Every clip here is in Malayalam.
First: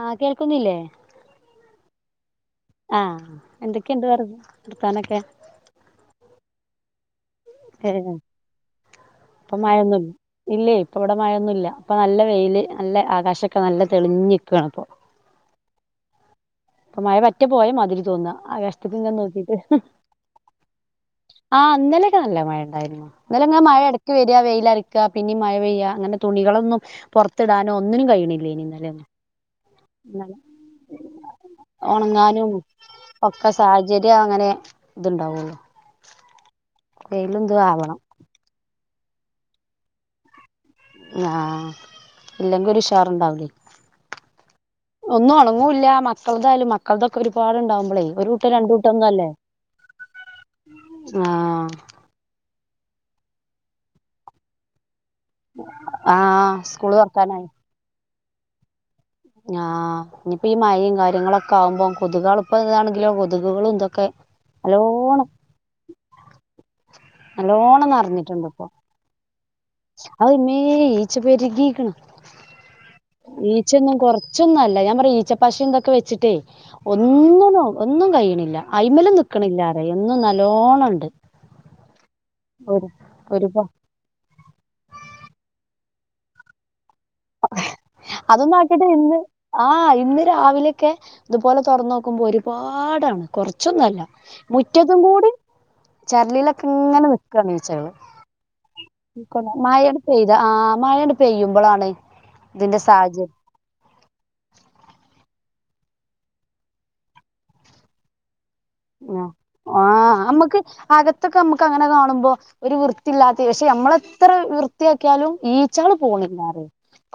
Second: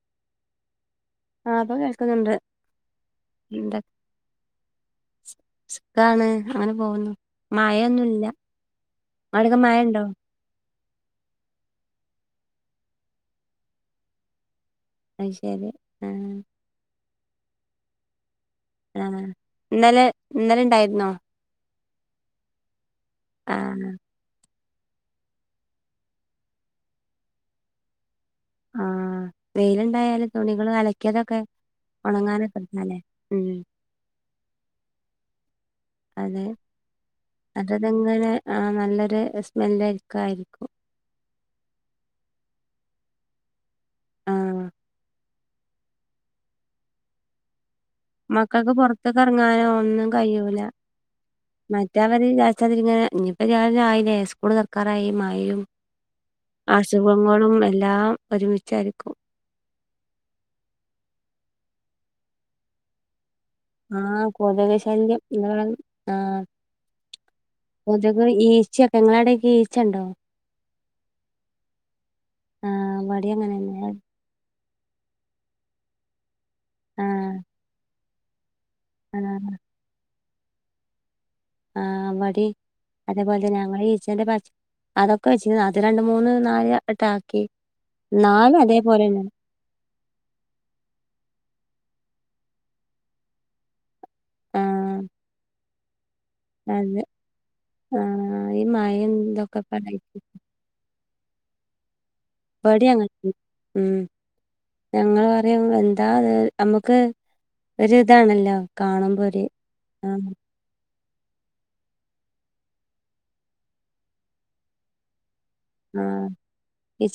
ആഹ് കേൾക്കുന്നില്ലേ ആഹ് ഇപ്പം കേൾക്ക്ന്നണ്ട് ആഹ് എന്തൊക്കെയ്ണ്ട് വർത്താനൊക്കെ സു ഖാണ് അങ്ങനെ പോകുന്നു ഏഹ് മയൊന്നുല്ല്യാ ഇപ്പൊ ആടൊക്കെ മയണ്ടോ? മഴയൊന്നുല്ല ഇല്ലേ! ഇപ്പവിടെ മഴൊന്നുല്ല ഇപ്പൊ നല്ലെ വെയില് നല്ല ആകാശൊക്കെ നല്ലെ തെളിഞ്ഞ്ക്കാണ് ഇപ്പൊ അയ്ശെരി ആഹ് ഇപ്പൊ മഴ പറ്റ പോയ മാതിരി തോന്നാ ആകാശ ആ ഇന്നലെണ്ടായിരുന്നോ? ആ ഇന്നലൊക്കെ നല്ല മഴയിണ്ടായിരുന്നു ഇന്നലെ ഇങ്ങാ മഴ ആഹ് എടക്ക് വരാ വെയിലറക്കാ പിന്നെ മഴ പെയ്യാ അങ്ങനെ തുണികളൊന്നും പുറത്തിടാനോ ഒന്നിനും കഴിയിണില്ലേണീ ഇന്നലെ ഒന്നും ആ വെയിലുണ്ടായാല് തുണികള് അലക്കിയതൊക്കെ ഒണങ്ങാനും ഉണങ്ങാനൊക്കെ എടുക്കാല്ലേ ഉം ഒക്കെ സാഹചര്യം അങ്ങനെ ഇതുണ്ടാവുള്ളൂ അതെ ആവണം അതതെങ്ങനെ ആ നല്ലൊരു സ്മെല്ലൊക്കായിരിക്കും ആഹ് ഇല്ലെങ്കിൽ ഒരുഷാറുണ്ടാവൂല ആഹ് ഒന്നും ഉണങ്ങൂല്ല മക്കളതായാലും മക്കളതൊക്കെ ഒരുപാട്ണ്ടാവുമ്പോളേ മക്കക്ക് പൊറത്തക്കെറങ്ങാനോ ഒന്നും കയ്യൂല ആഹ് മറ്റെ അവർ വിജാരിച്ചാരിങ്ങനെ ഇനിപ്പ ആയീലെ സ്കൂള് തൊർക്കാറായി ആഹ് സ്കൂള് തൊറക്കാനായി അസുഖങ്ങളും എല്ലാം ഒരുമിച്ചായിരിക്കും ആഹ് ഇനിയിപ്പോ ഈ മയേം കാര്യങ്ങളൊക്കെ ആവുമ്പോ കൊതുകൾ ഇപ്പ ഇതാണെങ്കിലോ കൊതുകുകളും ഇതൊക്കെ ആഹ് കൊതുക് ശല്യം നല്ലോണം ആഹ് നല്ലോണം കൊതുക് ഈച്ചയൊക്കെ ഇങ്ങളവടെയെക്കെ ഈച്ച ഉണ്ടോ ആവുമ്മേ ഈച്ച പെരുകിക്ക്ണ് ആഹ് ഇവടേം ഈച്ച അങ്ങനെന്നെ ഒന്നും കൊറ കൊറച്ചൊന്നുംല്ല ഞാൻ പറയാ ഈച്ചപ്പശം ഇന്തൊക്കെ വെച്ചിട്ടേ ആഹ് ഒന്നും ഒന്നും കഴിയണില്ല ആഹ് ഐമ്മലൊന്നിക്കണില്ലാറയാ എന്നും നല്ലോണണ്ട് ആ മടി അതേപോലെത്തന്നെ ഒരുപാ ഞമ്മ ഈച്ചന്റെ അതൊക്കെ വെച്ച് അത് രണ്ട് മൂന്ന് നാല് അങ്ങട്ടാക്കി അതൊന്നും ഇന്നാലും ആക്കിട്ട് ഇന്ന് അതേപോലെന്നെ ആഹ് ഇന്ന് രാവിലെയൊക്കെ ഇതുപോലെ തുറന്ന് നോക്കുമ്പോ ഒരുപാടാണ് കൊറച്ചൊന്നുല്ല മുറ്റത്തും ആഹ് കൂടി ചെരലിലൊക്കെ ഇങ്ങനെ നിക്കാണ് ഈച്ചകള് ആ ഈ മയെ മഴങ്ങട് പെയ്യുമ്പോളാണ് ഇതിന്റെ ഇബടെം സാഹചര്യം അങ്ങനെത്തന്നെ ഞങ്ങളറയും എന്താ അത് അമ്മക്ക് ഒരുരിതാണല്ലോ ആ ആഹ് അമ്മക്ക് അകത്ത് അമ്മക്ക് അങ്ങനെ കാണുമ്പോ ഒരു വൃത്തിയില്ലാത്ത പക്ഷെ അമ്മളെത്ര വൃത്തിയാക്കിയാലും ഈ ഈച്ചകള് ആഹ് പോണില്ലാ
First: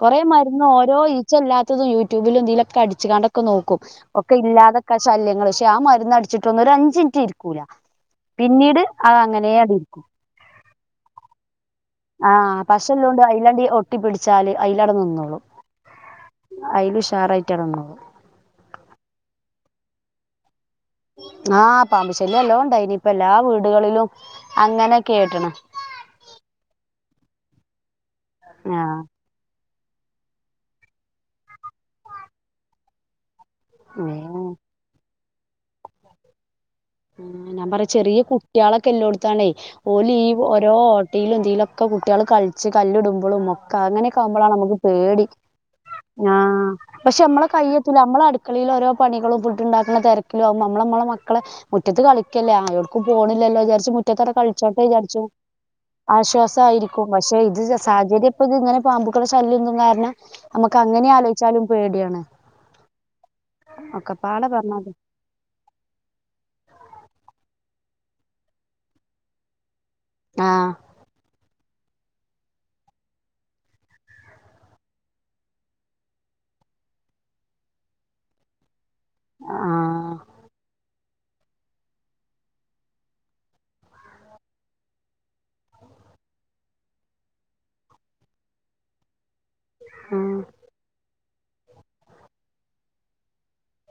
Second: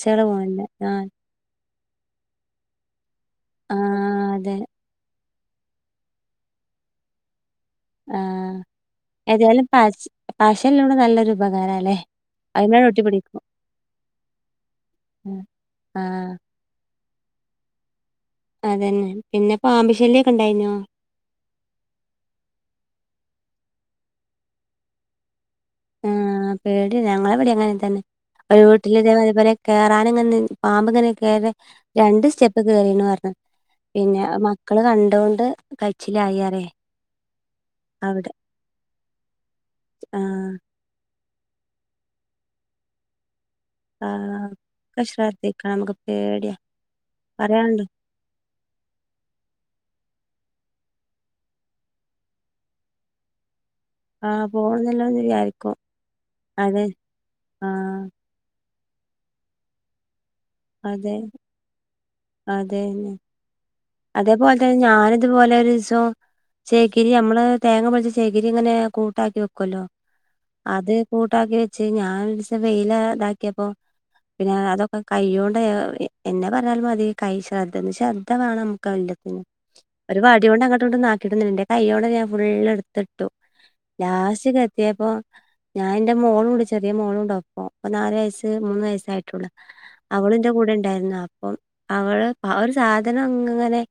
കൊറെ പോണത് മരുന്ന് ഓരോ ആഹ് ഈ ഈച്ചല്ലാത്തതും യൂട്യൂബിലും എന്തീലൊക്കെ അടിച്ചക്കെ നോക്കും ആഹ് ഒക്കെ അതെ ഇല്ലാതെക്കാ ശല്യങ്ങളെ ആ മരുന്ന് അടിച്ചിട്ട് ഒന്നൊരു അഞ്ച്നിറ്റ് ഇരിക്കൂല പിന്നീട് അത് അങ്ങനെ അങ്ങിരിക്കും. പശെല്ലലൊരു നല്ലൊരു ഉപകാരാല്ലേ ആഹ് അയിമേണ്ട് ഒട്ടി പശല്ലോണ്ട് പിടിക്കും അയിലണ്ടി ഒട്ടി പിടിച്ചാല് അയിലാടെ നിന്നോളും ആഹ് അയില് ഉഷാറായിട്ടടെനിന്നോളും അതന്നെ പിന്നെ പാമ്പ് ശല്യൊക്കെ ഉണ്ടായീനോ? ആഹ് പാമ്പുശല്യം നല്ലോ ഉണ്ടായിനി ഇപ്പെല്ലാ വീടുകളിലും അങ്ങനെയൊക്കെ കേട്ടണ് ആഹ് പേടിയാ ഞങ്ങളെവിടെ അങ്ങനെത്തന്നെ ഒരു ആഹ് വീട്ടിലേ അതേപോലെ കേറാനിങ്ങനെ നിന്ന് പാമ്പ് ഇങ്ങനെ കേറ രണ്ട് സ്റ്റെപ്പ് കേറീണുപറഞ്ഞ് പിന്നെ മക്ക ഉം മക്കള് കണ്ടോണ്ട് കയിച്ചിലായിറേയ് ആ ഞാൻ പറയാ ചെറിയ കുട്ടികളൊക്കെ ഇല്ലോടത്താണേ ഓല് ഈ ആഹ് ഓരോ കുട്ടീലും ഇതിലൊക്കെ കുട്ടികൾ കളിച്ച് കല്ലിടുമ്പോഴും ഒക്കെ അങ്ങനെയൊക്കെ ആഹ് ആവുമ്പോളാണ് അമ്മക്ക് ഒക്കെ പേടി. ശ്രദ്ധിക്കണം നമുക്ക് ആ പേടിയാ പക്ഷെ അമ്മളെ പറയാണ്ടോ കയ്യത്തുല്ല നമ്മള അടുക്കളീല് ഓരോ പണികളും ഫുഡുണ്ടാക്കുന്ന തിരക്കിലും ആവുമ്പോ അമ്മളമ്മളെ മക്കളെ മുറ്റത്ത് കളിക്കല്ലേ ആ എവടക്കും പോണില്ലല്ലോ എന്ന് വിചാരിച്ച് ഇത്ര ആഹ് കളിച്ചോട്ടെ പോണന്നല്ലോന്ന് വിചാരിച്ചും വിചാരിക്കും അതെ ആശ്വാസായിരിക്കും പക്ഷെ ഇത് ആഹ് സാഹചര്യം ഇപ്പ ഇത് ഇങ്ങനെ പാമ്പുകളെ ശല്യന്നും കാരണം നമ്മക്ക് അങ്ങനെ അതെ ആലോയിച്ചാലും പേടിയാണ് അതന്നെ ഒക്കെപ്പാടെ അതേപോലെ പറഞ്ഞത് ഞാന് ഇതുപോലെ ഒരീസം ചെകരി നമ്മളെ തേങ്ങ പൊളിച്ച ചെകരി ഇങ്ങനെ കൂട്ടാക്കി വെക്കൊല്ലോ ആഹ് അത് കൂട്ടാക്കി വെച്ച് ഞാൻ ഒരീസം വെയില് ഇതാക്കിയപ്പം പിന്നെ അതൊക്കെ കയ്യോടെ എന്നെ പറഞ്ഞാലും മതി കൈ ശ്രദ്ധന്ന് ശ്രദ്ധ വേണം ആഹ് ഒര് ആഹ് വടിയോണ്ട് അങ്ങട്ടും ഇങ്ങട്ടും ഒന്നാക്കീട്ടൊന്നുല്ല ഇന്റെ കയ്യോണ്ടന്നെ ഞാൻ ഫുള്ള് ഇട്ത്ത്ട്ടു ലാസ്റ്റ് ക്കത്തിയപ്പൊ ഞാന് ഇന്റെ മോള്ണ്ട് ചെറിയ മോളുണ്ട് ഒപ്പം ഇപ്പ നാല് വയസ്സ് മൂന്ന് വയസ്സായിട്ടൊള്ളു അവളിന്റെ കൂടെ ഇണ്ടായിരുന്നു അപ്പം അവള് ഒര് സാധനംങ്ങനെ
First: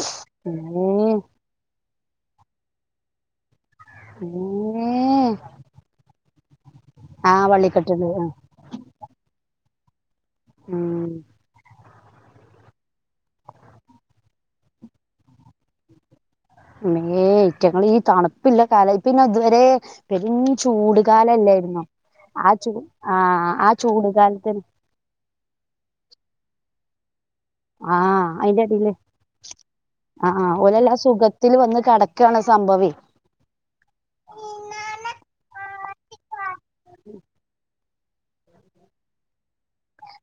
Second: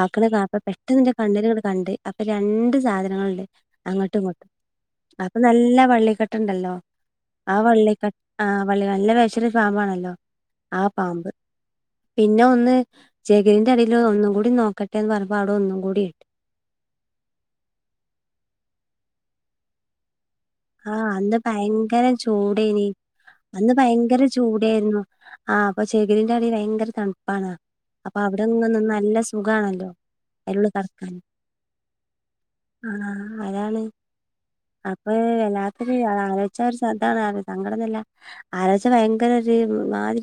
ആക്ക്ണ കാണട്ട ഉമ്മേ പെട്ടെന്ന്ന്റെ കണ്ണിലിങ്ങട്ട് കണ്ട് അപ്പ രണ്ട് സാധനങ്ങള്ണ്ട് അങ്ങട്ടും ഇങ്ങട്ടും ഉമ്മേ അപ്പ നല്ല വള്ളിക്കെട്ട്ണ്ടല്ലോ ആഹ് ആ വള്ളിക്കെട്ടുണ്ട് വള്ളികെ ആഹ് വള്ളി ആ നല്ല വെഷ രു പാമ്പാണല്ലോ ആ ഉം പാമ്പ് പിന്നെ ഒന്ന് ചെഗൺ ന്റെ അടീല് ഒന്നും കൂടി നോക്കട്ടെന്ന് പറഞ്ഞപ്പോ അവിടെ ഒന്നുംകൂടിം മ്മേ ഐറ്റങ്ങള് ഈ തണുപ്പ്ല്ല കാല പിന്നെ ഇതുവരെ പെരും ആഹ് അന്ന് ചൂട്കാലല്ലായിുന്നൊ ഭയങ്കര ആ ചു ചൂടേനി ആഹ് ആ അന്ന് ഭയങ്കര ചൂടുകാലത്തചു ചൂടായിരുന്നു ആഹ് ഇപ്പ ചെകിരിന്റെ അടീല് ഭയങ്കര തണ്പ്പാണ് അപ്പ ആഹ് അയിന്റെ അവിടെങ്ങനെ എടീല് നിന്നാ നല്ല സുഖാണല്ലോ ആഹ് ആഹ് അതിനുള്ളിൽ ഓലല്ലാ കടക്കാൻ സുഖത്തില് വന്ന് കെടക്കാണ് സംഭവെയ് ആഹ് അതാണ് അപ്പൊ എല്ലാത്തിന് ആലോയിച്ചാ ഒരു ശ്രദ്ധവേണം സങ്കടന്നല്ല ആലോയിച്ചാ ഭയങ്കര ഒര്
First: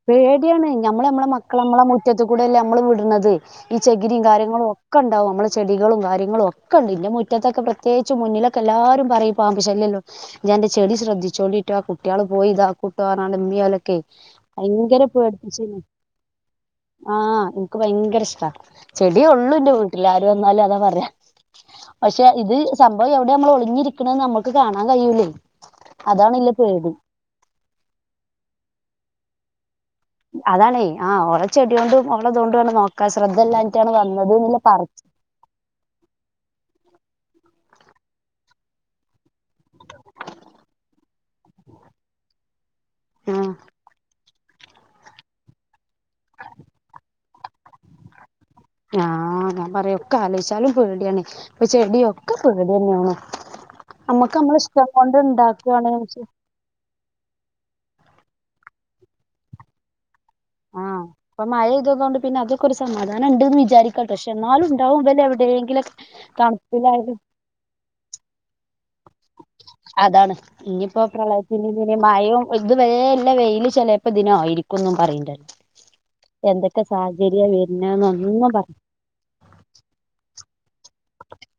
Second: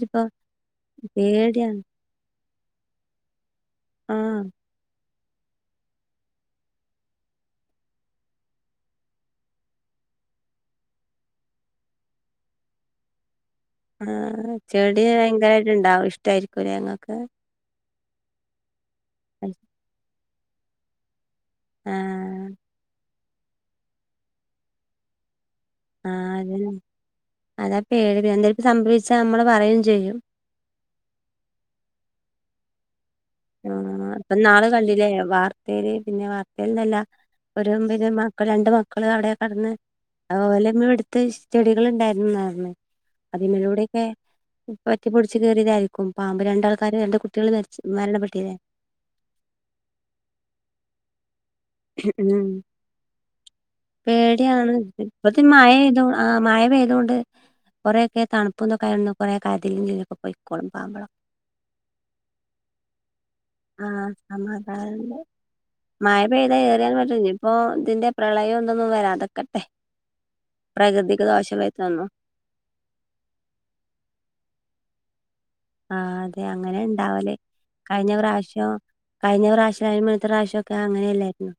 പേടിയാണ് ഞമ്മള് ഞമ്മളെ മക്കളെ മ്മളെ മുറ്റം- മുറ്റത്ത്കൂടെയല്ലേ അമ്മള് വിട്ണത് ഈ ചകിരിം ആഹ് കാര്യങ്ങളും ഒക്കെ ഇണ്ടാവും ഞ മ്മള് ചെടികളും കാര്യങ്ങളും ഒക്കെ ഇണ്ട് ഇന്റെ മുറ്റത്തൊക്കെപ്രത്യേകിച്ചും മുന്നിലൊക്കെ എല്ലാരും പറയും പാമ്പ് ശല്യല്ല്യോ ഇജ്ജന്റെ ചെടി ശ്രദ്ധിച്ചോണ്ടിട്ടൊ ആ കുട്ടിയാള് പോയി ഇതാക്കുട്ടോ ഇമ്മിം ഓലൊ ആഹ് ചെടി ഭയങ്കരായിട്ട് ഇണ്ടാവും. ഇഷ്ടായിരിക്കുലേ ഇങ്ങക്ക് ആഹ് ഇൻക്ക് ഭയങ്കര ഇഷ്ടാ. ചെടി ഒള്ളൂ ഇന്റെ വീട്ടില് ആര് വന്നാലും അതാ പറയാ പക്ഷെ പക്ഷേ ആഹ് ഇത് സംഭവം എവിടെ നമ്മള് ഒളിഞ്ഞിരിക്ക്ണ്ന്ന് അമ്മൾക്ക് കാണാൻ കയൂലേ അതാണ് ആഹ് ഇല്ല അതന്നെ പേടി അതാ പേടി എന്തേലുപ്പ സംഭവിച്ചാ നമ്മളെ പറയും ചെയ്യും അതാണേ ആ ഓളെച്ചെടിയോണ്ടും ഓളെതോണ്ടു ആണ് നോക്കാ. ശ്രദ്ധല്ലാട്ടാണ് വന്നത് ന്ന്ല്ല പറയും എ വാർ പുരയില് പിന്നെ വാർത്തേൽന്നല്ല ഒര് മ്മിന്റെ മക്ക രണ്ട് മക്കള് അവിടെ കട്ന്ന് ഓലമ്മ എട്ത്ത് വെച്ച ചെടികള് ഇണ്ടായിരുന്ന് ആഹ് അതിമ്മലൂടെക്കെ പറ്റി പുട്ച്ച് കേറിയതായിരിക്കും പാമ്പ് രണ്ടാൾക്കാര് രണ്ട് കുട്ടിയള് മര് മരണപ്പെട്ടിലെ ആഹ് ഞാൻ പറയാ ഒക്കെ ആലോയിച്ചാലും പേടിയാണ് ഇപ്പ ചെടി ഒക്കെ ഉം പേടിയെന്നേണ്. ഞമ്മക്ക് ഞ മ്മളെ ഇഷ്ടം കൊണ്ട് ഇണ്ടാക്കാണ് മയ പെയ്തോണ്ട് കൊറേയൊക്കെ തണുപ്പും ഇതൊക്കെയൊന്ന് കൊറേ അതിലിം ഇതിലിം ഒക്കെ പോയിക്കോളും പാമ്പുകൾ ഇപ്പ മഴയ്തുന്നോണ്ട് പിന്നെ അതക്കൊരു സമാധാനണ്ട് വി വി ആഹ് ചാരിക്കട്ടൊ പക്ഷെ ഷെ ഇന്നാലും ഇണ്ടാവും സമാധാനണ്ട് ഇവല് എവിടേങ്കിലൊക്കെ തണുപ്പിലായലും ഇപ്പോ ഇതിന്റെ പ്രളയം ഇതൊന്നും വരാതെക്കട്ടെ അതാണ് ഇനിയിപ്പോ പ്രകൃതിക് ദോഷം പ്രളയത്തിന് ഇതിന് വര്ണൊന്നും മഴയും ഇത് വരേ ഇല്ല വെയില് ചെലേപ്പം ഇതിനായിരിക്കുന്നും പറീണ്ട് ആഹ് അതെ അങ്ങനെ എന്തെക്കെ ഇണ്ടാവല് സാഹചര്യ വര്ന്ന് കഴിഞ്ഞ ഒന്നും പ്രാവശ്യം പറയാ കഴിഞ്ഞ പ്രാവ്ശ്യം അയിന് മുന്നത്തെ പ്രാവ്ശ്യം ഒക്കെ അങ്ങനെല്ലായിരുന്നൊ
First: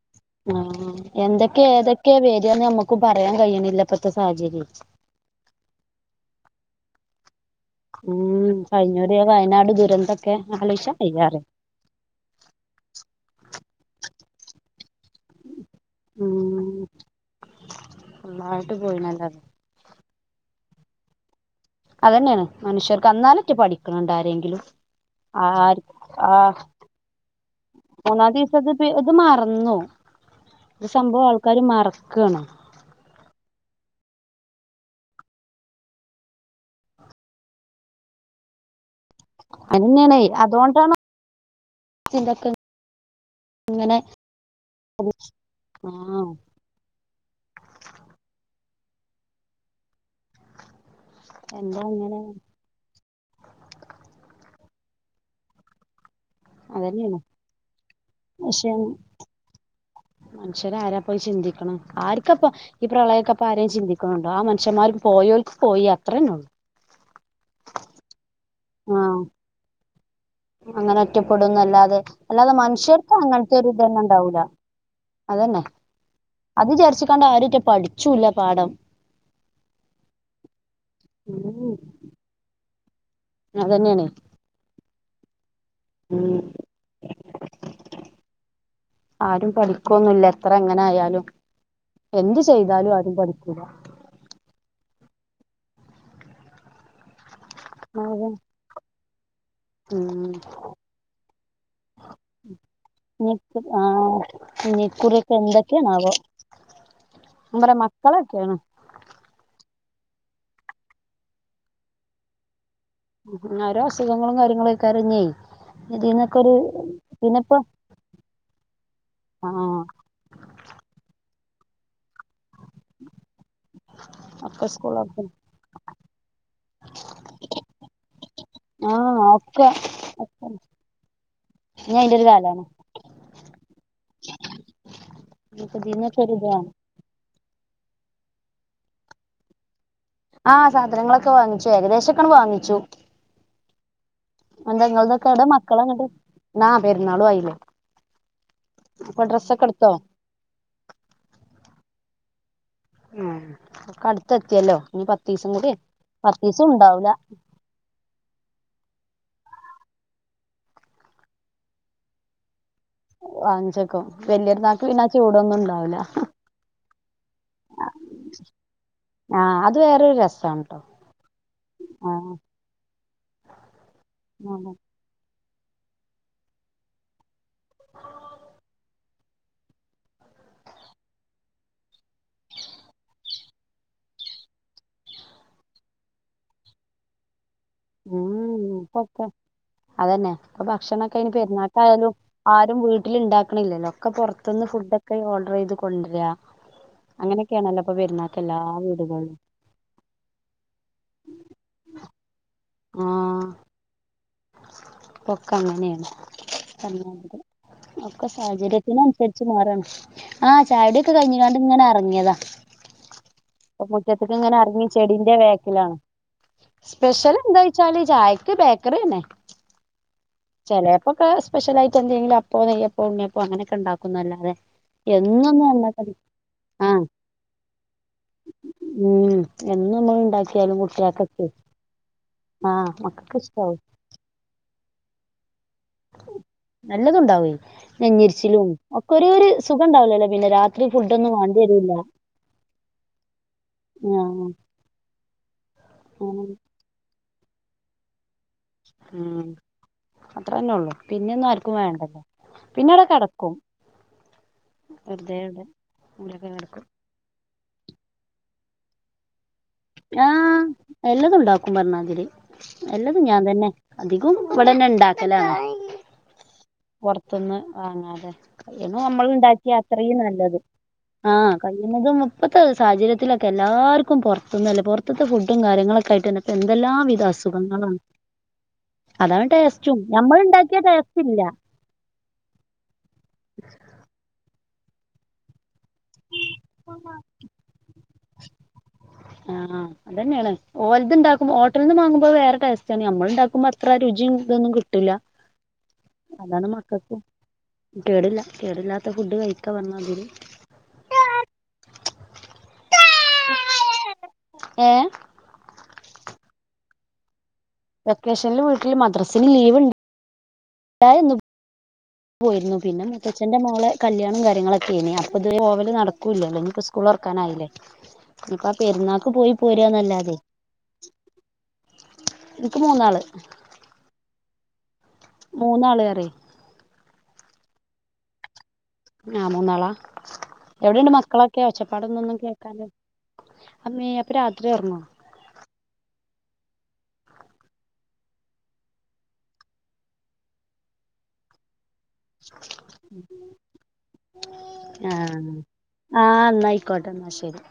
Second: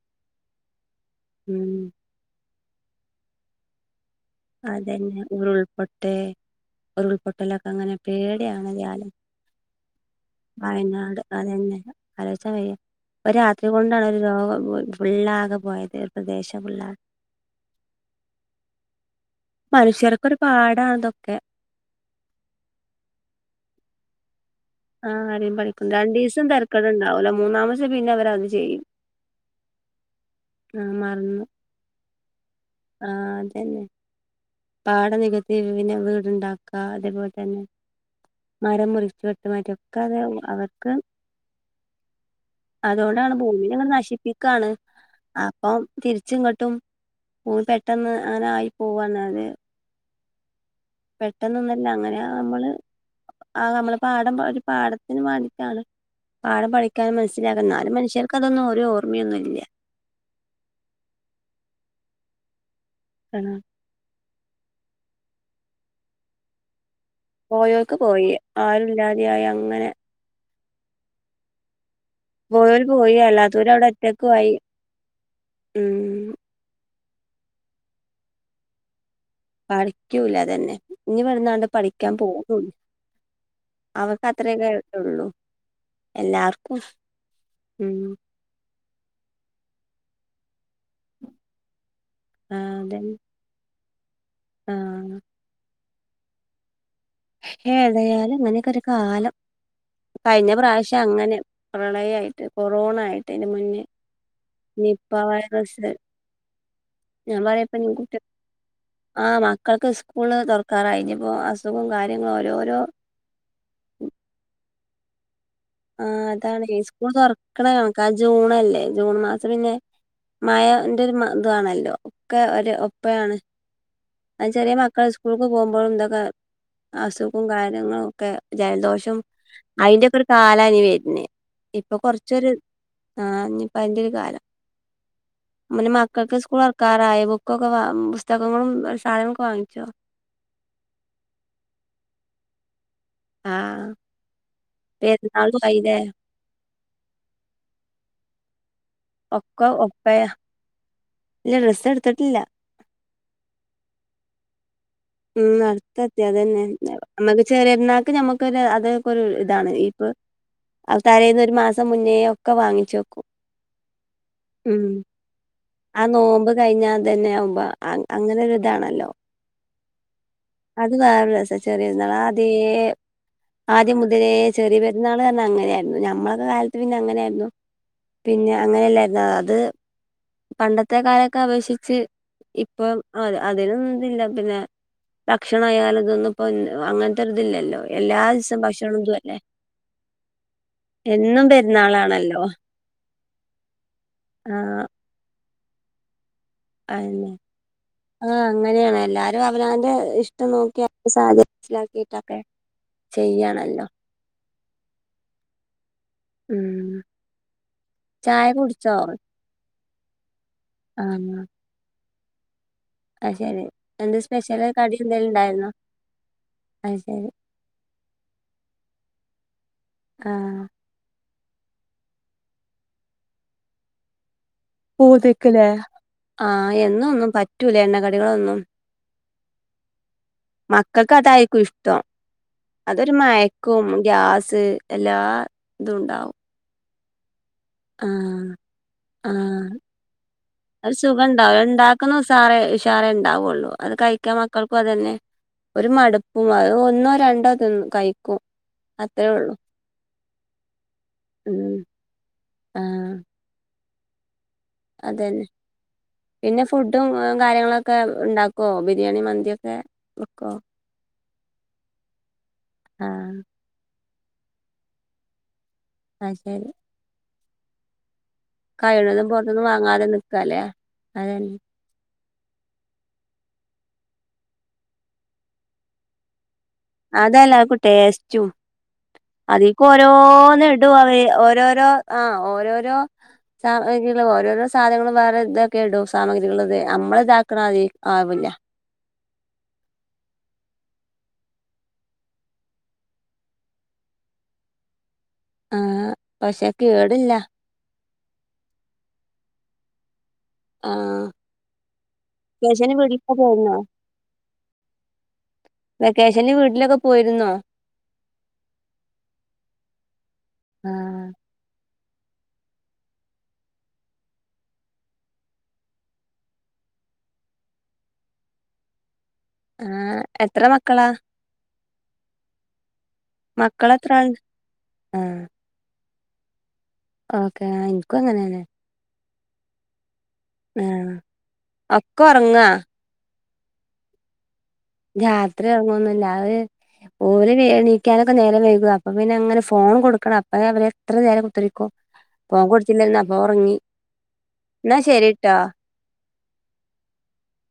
ആഹ് എന്തെക്കെ ഏതെക്കേ വരാന്ന് അമ്മക്ക് പറയാൻ കഴിയിണില്ലപ്പത്തെ സാഹചര്യം അതന്നെ ഉരുൾപൊട്ടെ ഉരുൾപൊ ട്ടലൊക്കെ അങ്ങനെ ഉം പേടിയാണ് യാലും കഴിഞ്ഞൂറി വയനാട് ദുരന്തൊക്കെ ആലോചിച്ചാ വയനാട് വയ്യാ അതന്നെ ആലോചാം വയ്യ ഒര് രാത്രി കൊണ്ടാണ് ഒരു ലോകം ഫുള്ളാകെ പോയത് പ്രദേശം ഫുള്ളാകെ ഒന്നായിട്ട് പോയിണല്ലോ അത് മനുഷ്യർക്കൊരു പാടാണ് ഇതൊക്കെ അതന്നെണ് മനുഷ്യർക്ക് അന്നാലറ്റെ പഠിക്ക്ണ് ഇണ്ടോ ആരെങ്കിലും ആഹ് ആരെയും ആര് പഠിക്കും ആ രണ്ടീസം തരക്കേടുണ്ടാവൂല മൂന്നാമത്തെ ദിവസം പിന്നെ മൂന്നാം അവരത് ദിവസം ചെയ്യും അത് ഇത് മറന്നു ഇത് ആഹ് സംഭവം മറന്നു ആൾക്കാര് മറക്കാണ് ആഹ് അതന്നെ പാട നികത്തി പിന്നെ വീടുണ്ടാക്ക അതേപോലെ തന്നെ മരം മുറി ചുവെട്ടുമാറ്റൊ ഒക്കെ അത് അതന്നെയാണേ അവർക്ക് ചിന്ത ക്ക് അതുകൊണ്ടാണ് ഭൂമിങ്ങെ നശിപ്പിക്കുകയാണ് അപ്പം ആഹ് തിരിച്ചും ങ്ങട്ടും പൂ പെട്ടെന്ന് അങ്ങനെ ആയി പോവാണ്ത് എന്താ പെട്ടെന്നൊന്നല്ല അങ്ങനെ ഇങ്ങനെ നമ്മള് ആ നമ്മള് പാടം ഒരു പാടത്തിന് വേണ്ടിയിട്ടാണ് പാഠം പഠിക്കാൻ അതന്നെയാണ് മനസ്സിലാകുന്ന ന്നാലും മനുഷ്യർക്ക് അതൊന്നും ഒരു ഓർമ്മയൊന്നും ഇല്ല മനുഷ്യരരാ പോയി ചിന്തിക്കണം ആർക്കപ്പ ഈ പ്രളയക്കപ്പ കാരണം ആരെയും ചിന്തിക്കണം ആ മനുഷ്യന്മാര പോയോൽക്ക് പോയി അത്രേന്നേ ഉള്ളൂ പോയോക്ക് പോയി ആഹ് ആരുല്ലാതെയായി അങ്ങനെ അങ്ങനെ ഒറ്റപ്പെടുന്നല്ലാതെ അല്ലാതെ പോയോര് മനുഷ്യർക്ക് പോയി അങ്ങനത്തെ അല്ലാത്തോര് അവിടെ ഇതന്നെ ഒറ്റക്കു ഉണ്ടാവൂല ആയി അതന്നെ ഉം അത് വിചാരിച്ചിക്കാണ്ട് ആരൂട്ടെ പഠിച്ചൂല്ല പാഠം പഠിക്കൂല അതന്നെ ഇനി വരുന്നാണ്ട് പഠിക്കാൻ പോകില്ല അതന്നെയാണ് അവർക്ക് അത്രയക്കഇത് ഉള്ളു എല്ലാർക്കും ഉ ആരും പഠിക്കുന്നുല്ല എത്ര എങ്ങനെ ആയാലും എന്ത് ആഹ് ചെയ്താലും ആരും അതന്നെ പഠിക്കില്ല ആഹ് ഏതായാലും ഇങ്ങനെ ഒക്കെ ഒരു കാലം ഉം കഴിഞ്ഞ പ്രാവശ്യം അങ്ങനെ പ്രളയായിട്ട് കൊറോണ ആയിട്ട് അതിന് മുന്നേ ആ നിപ്പ ഇക്കുറിയൊക്കെ വൈറസ് എന്തൊക്കെയാണാവോ ഞാൻ പറയാ പറയപ്പഞ് മക്കളൊക്കെയാണ് ആഹ് മക്കൾക്ക് സ്കൂള് തുറക്കാറായി ഇനിപ്പോ അസുഖം കാര്യങ്ങളും ഓരോരോ ഓരോ അസുഖങ്ങളും കാര്യങ്ങളുംക്കെരം ഇഞ് ആഹ് അതാണ് സ്കൂൾ തുറക്കണ കണക്കാ ജൂണല്ലേ ജൂൺ മാസം ആ പിന്നെ മഴന്റെ ഒരു ഇതാണല്ലോ ഒക്കെ ഒരു ഒപ്പയാണ് അ ഒക്കെ ചെറിയ സ്കൂൾ മക്കള ആ സ്കൂളക്ക് പോകുമ്പോഴും എന്തൊക്കെ അസുഖം കാര്യങ്ങളും ഒക്കെ ജലദോഷം ഒക്കെ അതിന്റെയക്കെ ഒരു കാലനി വരുന്നേ ഇപ്പൊ ഇഞ്ഞ് അയിന്റെ ഒരു കൊറച്ചൊരു കാലാണ് ആഹനിപ്പ അയിന്റെ ഒരു കാലം ഇഞ്ഞ് ഇപ്പൊ അനെ ഇതിന്നൊക്കെ ഒരു മക്കൾക്ക് ഇത് സ്കൂൾ വാണം തുറക്ക ക്കറായ ബുക്കൊക്കെ വാ പുസ്തകങ്ങളും സാധനൊക്കെ വാങ്ങിച്ചോ ആഹ സാധനങ്ങളൊക്കെ വാങ്ങിച്ചു ഏകദേശംക്കൊണ് വാങ്ങിച്ചു ആഹ് ന്താ ങ്ങൾതൊക്കെ എവിടെ പെരുന്നാളും മക്കൾ ആയില്ലേ ഇങ്ങട്ട് നാ പെരുന്നാളും ആയില്ലേ അപ്പൊ ഡ്രസ്സൊക്കെ ഒക്കെ എടുത്തോ ഒപ്പയാ ഇല്ല ഡ്രസ്സ് എടുത്തിട്ടില്ല ഉം ഒക്കെ അടുത്തെത്തിയല്ലോ ഇനി പ ഉം ആട്ത്തത്തി അതന്നെ നമുക്ക് ചെറിയരന്നാക്ക് നഞമ്മക്കൊരു അതൊക്കെ ഒരു ഇതാണ് ഈ ഇപ്പൊ അവ തരയിൽന്ന് ഒരു മാസം മുന്നേ ഒക്കെ വാങ്ങിച്ചു വെക്കും വാങ്ങിച്ചു വേക്കും ഉം വല്യർന്നാൾക്ക് ആ ചൂടൊന്നുംണ്ടാവൂല ആ നോമ്പ് കഴിഞ്ഞാ അ തന്നെ ആവുമ്പോ അങ്ങനെ ഒരു ഇതാണല്ലോ ആ അത് വേറെൊരു രസണ് അത് വെറെരസാ ചെറിയ പെരുനാൾ ആദേ ആദ്യം മുതലെ ചെറിയ പെ പെരുന്നാൾപറഞ്ഞ അങ്ങനെയാരുന്നു ഞമ്മളൊക്കെ കാലത്ത് പിന്നെ അങ്ങനെയാരുന്നു പിന്നെ അങ്ങനെയല്ലായിരുന്നു അത് പണ്ടത്തെ കാലോക്കെ അപേക്ഷിച്ച് ഇപ്പം അ അതിനൊന്നുംതില്ല പിന്നെ ഭക്ഷണ ആയാല ഇതൊന്നും ഇപ്പൊ അങ്ങനത്തെ ഒരു ഇതില്ലല്ലോ എല്ലാ ഉം ദിവസം ഭക്ഷണംതു ഇപ്പൊക്കെ അല്ലേ അതന്നെ ഇപ്പൊ ഭക്ഷണൊക്കെ ഇനി പെരുന്നാട്ടായാലും പെരുന്നാളാണല്ലോ ആരും വീട്ടില ഉണ്ടാക്കണില്ലല്ലോ ഒക്കെ പുറത്തൊന്ന് ആഹ് ഫുഡൊക്കെ ഓർഡർ ചെയ്ത് കൊണ്ടരാ അയന്നെ അങ്ങനെയൊക്കെയണല്ലോ അപ്പൊ പെരുന്നാക്ക് എല്ലാ വീടുകൾ അവനന്റെ ഇഷ്ടം നോക്കി സാഹചം മനസ്സിലാക്കിട്ടൊക്കെ ചെയ്യാണല്ലോ പൊക്ക അങ്ങനെയാണ് ഉം ഒന്നാമത് ഒക്കെ ചായ കുടിച്ചോ സാഹചര്യത്തിനനുസരി ച്ച്മാറാണ് ആ ചായാടിക്കെ ആഹ് കഴിഞ്ഞിങ്ങണ്ട് ഇങ്ങനെ എറങ്ങിയതാ അത് ശരി ഇപ്പ എന്ത് മുറ്റത്തിക്കിങ്ങനെ സ്പെഷ്യല് എറങ്ങി കടി എന്തേലും ചെടിന്റെ ഉണ്ടായിരുന്നോ വേക്കിലാണ് അത് ശരി സ്പെഷ്യലാന്താച്ചാല് ചായക്ക് ബേക്കറി തന്നെ ആഹ് എലപ്പക്കെ സ്പെഷ്യലായിട്ട് എന്തെങ്കിലും അപ്പോ, നെയ്യപ്പോ, ഉണ്ണിയപ്പോ, അങ്ങാനെക്കെ ഇണ്ടാക്കുന്നല്ലാതെ എന്നൊന്നും പൂദിക്കിലെ ഉണ്ടാക്കല് ആഹ് എന്നുന്നും പറ്റൂല എണ്ണ കടികളൊന്നും ഉം എന്നു നമ്മള് ഇണ്ടാക്കിയാലും മക്കൾക്ക് കുട്ടിയാക്കാക്കെ അതായിരിക്കും ഇഷ്ടം അതൊരു മയക്കോ ഗ്യാസ് എല്ലാ ഇതുണ്ടാവും നല്ലതുണ്ടാവേ ആഹ് നെഞ്ഞെരിച്ചിലും ഒക്കെ ഒരു ഒരു ആഹ് സുഖണ്ടാവലല്ലേ പിന്നെ രാത് ഒരു സുഖണ്ടാവ ഇണ്ടാക്കുന്ന സാറെ ഇഷാറെ ഉണ്ടാവുള്ളു അത് കഴിക്കാൻ ആഹ് മക്കൾക്കും അത് തന്നെ ഒരു മടുപ്പും അത് ഒന്നോ രണ്ടോ തിന്ന് കഴിക്കു അത്രറെ ഒള്ളു അത്ര തന്നേഒള്ളൂ പിന്നെയൊന്നും ആർക്കും വേണ്ടല്ലേ പിന്നെ ആഹ് അടെകേടക്കും വെറുതെടെ ഇതെക്കെ നടക്കു ട്ടും കാര്യങ്ങളൊക്കെ ഇണ്ടക്കോ ബിരിയാണി മന്തിയൊക്കെ വെക്കോ ആഹ് എല്ലതും ഇണ്ടാക്കുപർണാഗിരി എല്ലതും ആഹ് ഞാതന്നെ അധികം ഇവിടെന്നെ ഇണ്ടാക്കലാണ് ആഹ് ശെരി പോർത്തിന്ന് വാങ്ങാതെ കയിന്നെ കഴിയണതും പുറത്തുന്ന് നമ്മളിണ്ടാക്കിയ വാങ്ങാതെ അത്രയും നല്ലത് നിക്കാല്ലേ ആഹ് അതന്നെ ക ഴിക്കുതും ഇപ്പത്തെ സാഹചര്യത്തിലൊക്കെ എല്ലാർക്കും പോർത്തൊന്നല്ല പുറത്തത്തെ ഫുഡും കാര്യങ്ങളൊക്കായിട്ടന്നെ ആതെലർക്കും ടെസ്റ്റും അതാണ് അതിക്ക് ടേസ്റ്റും നമ്മൾ ഉണ്ടാക്കിയ ഓരോന്നിടു ടേസ്റ്റ് അവേര് ഇല്ല ഓരോരോ ആഹ് ഓരോരോ സഹജികളും ഓരോരോ സാധനങ്ങളും വേറെ ഇതൊക്കെ ഇടു സാമഗ്രികള്തെ അമ്മള് ഇതാക്കണതെ ആവില്ല ആഹ് അത്തന്നെയാണ് ഓൽത് ഇണ്ടാക്കുബോ ഹോട്ടലിന്ന് മാങ്ങുമ്പോ വേറെ ടാസ്റ്റാണ് നമ്മളിണ്ടാക്കുമ്പോ അത്ര രുചി ഇതൊന്നും കി വിട്ടില്ലാ ആ അതാണ് പക്ഷെ മക്കക്കു കേടില്ല കേടില്ല കേടില്ലാത്ത ഫുഡ് കഴിക്കാപർണ്ണ അതിന് ആഹ് കേജാനി വീടപ്പുക്കെ കഴിഞ്ഞോ ഏഹ് വെക്കേഷന് വീട്ടിലൊക്കെ പോയിരുന്നോ വെക്കേഷനില് വീട്ടില് മദ്രാസില് ലീവി ആ ണ്ടായിന്നു പോ യിരുന്നു പിന്നെ മുത്തച്ഛന്റെ മോളെ കല്യാണം കാര്യങ്ങളൊക്കെ ആയിനെ അപ്പ ഇതു പോവല് നടക്കൂല്ലല്ലോ ഇനിപ്പാ സ്കൂ സ്കൂളൊർക്കാനായിലെ ഇനിപ്പ പെരുന്നാക്ക് പോയി ആ പോരന്നല്ലാതെ എത്ര മക്കളാ നിക്ക് മൂന്നാള് മക്കളെത്രാൾ ആഹ് മൂന്നാള് അറിം ഓക്കെ നിക്കും അങ്ങനെന്നെ ആഹ് മൂന്നാള എവിടെണ്ട് മക്കളൊക്കെ ആ ഒച്ചപ്പാടൊന്നു ഒക്കെ ഒന്നു ഉറങ്ങാ കേക്കാല്ല്യ അമ്മേ അപ്പ രാത്രി ഒർങ്ങോ രാത്രി ഒർങ്ങൊന്നില്ല അവ്- ഓര് വേ നീക്കാനൊക്കെ നേരം വൈകും അപ്പൊ പിന്ന അങ്ങനെ ഫോണും കൊടുക്കണം അപ്പ അവരെത്ര നേരം കുത്തിരിക്കും ഫോൺ കൊട്ത്തില്ലന്ന അപ്പൊറങ്ങി ഇന്ന ശരിട്ടൊ ആഹ് ഇന്നയ്ക്കോട്ടെ ഇന്ന ശരി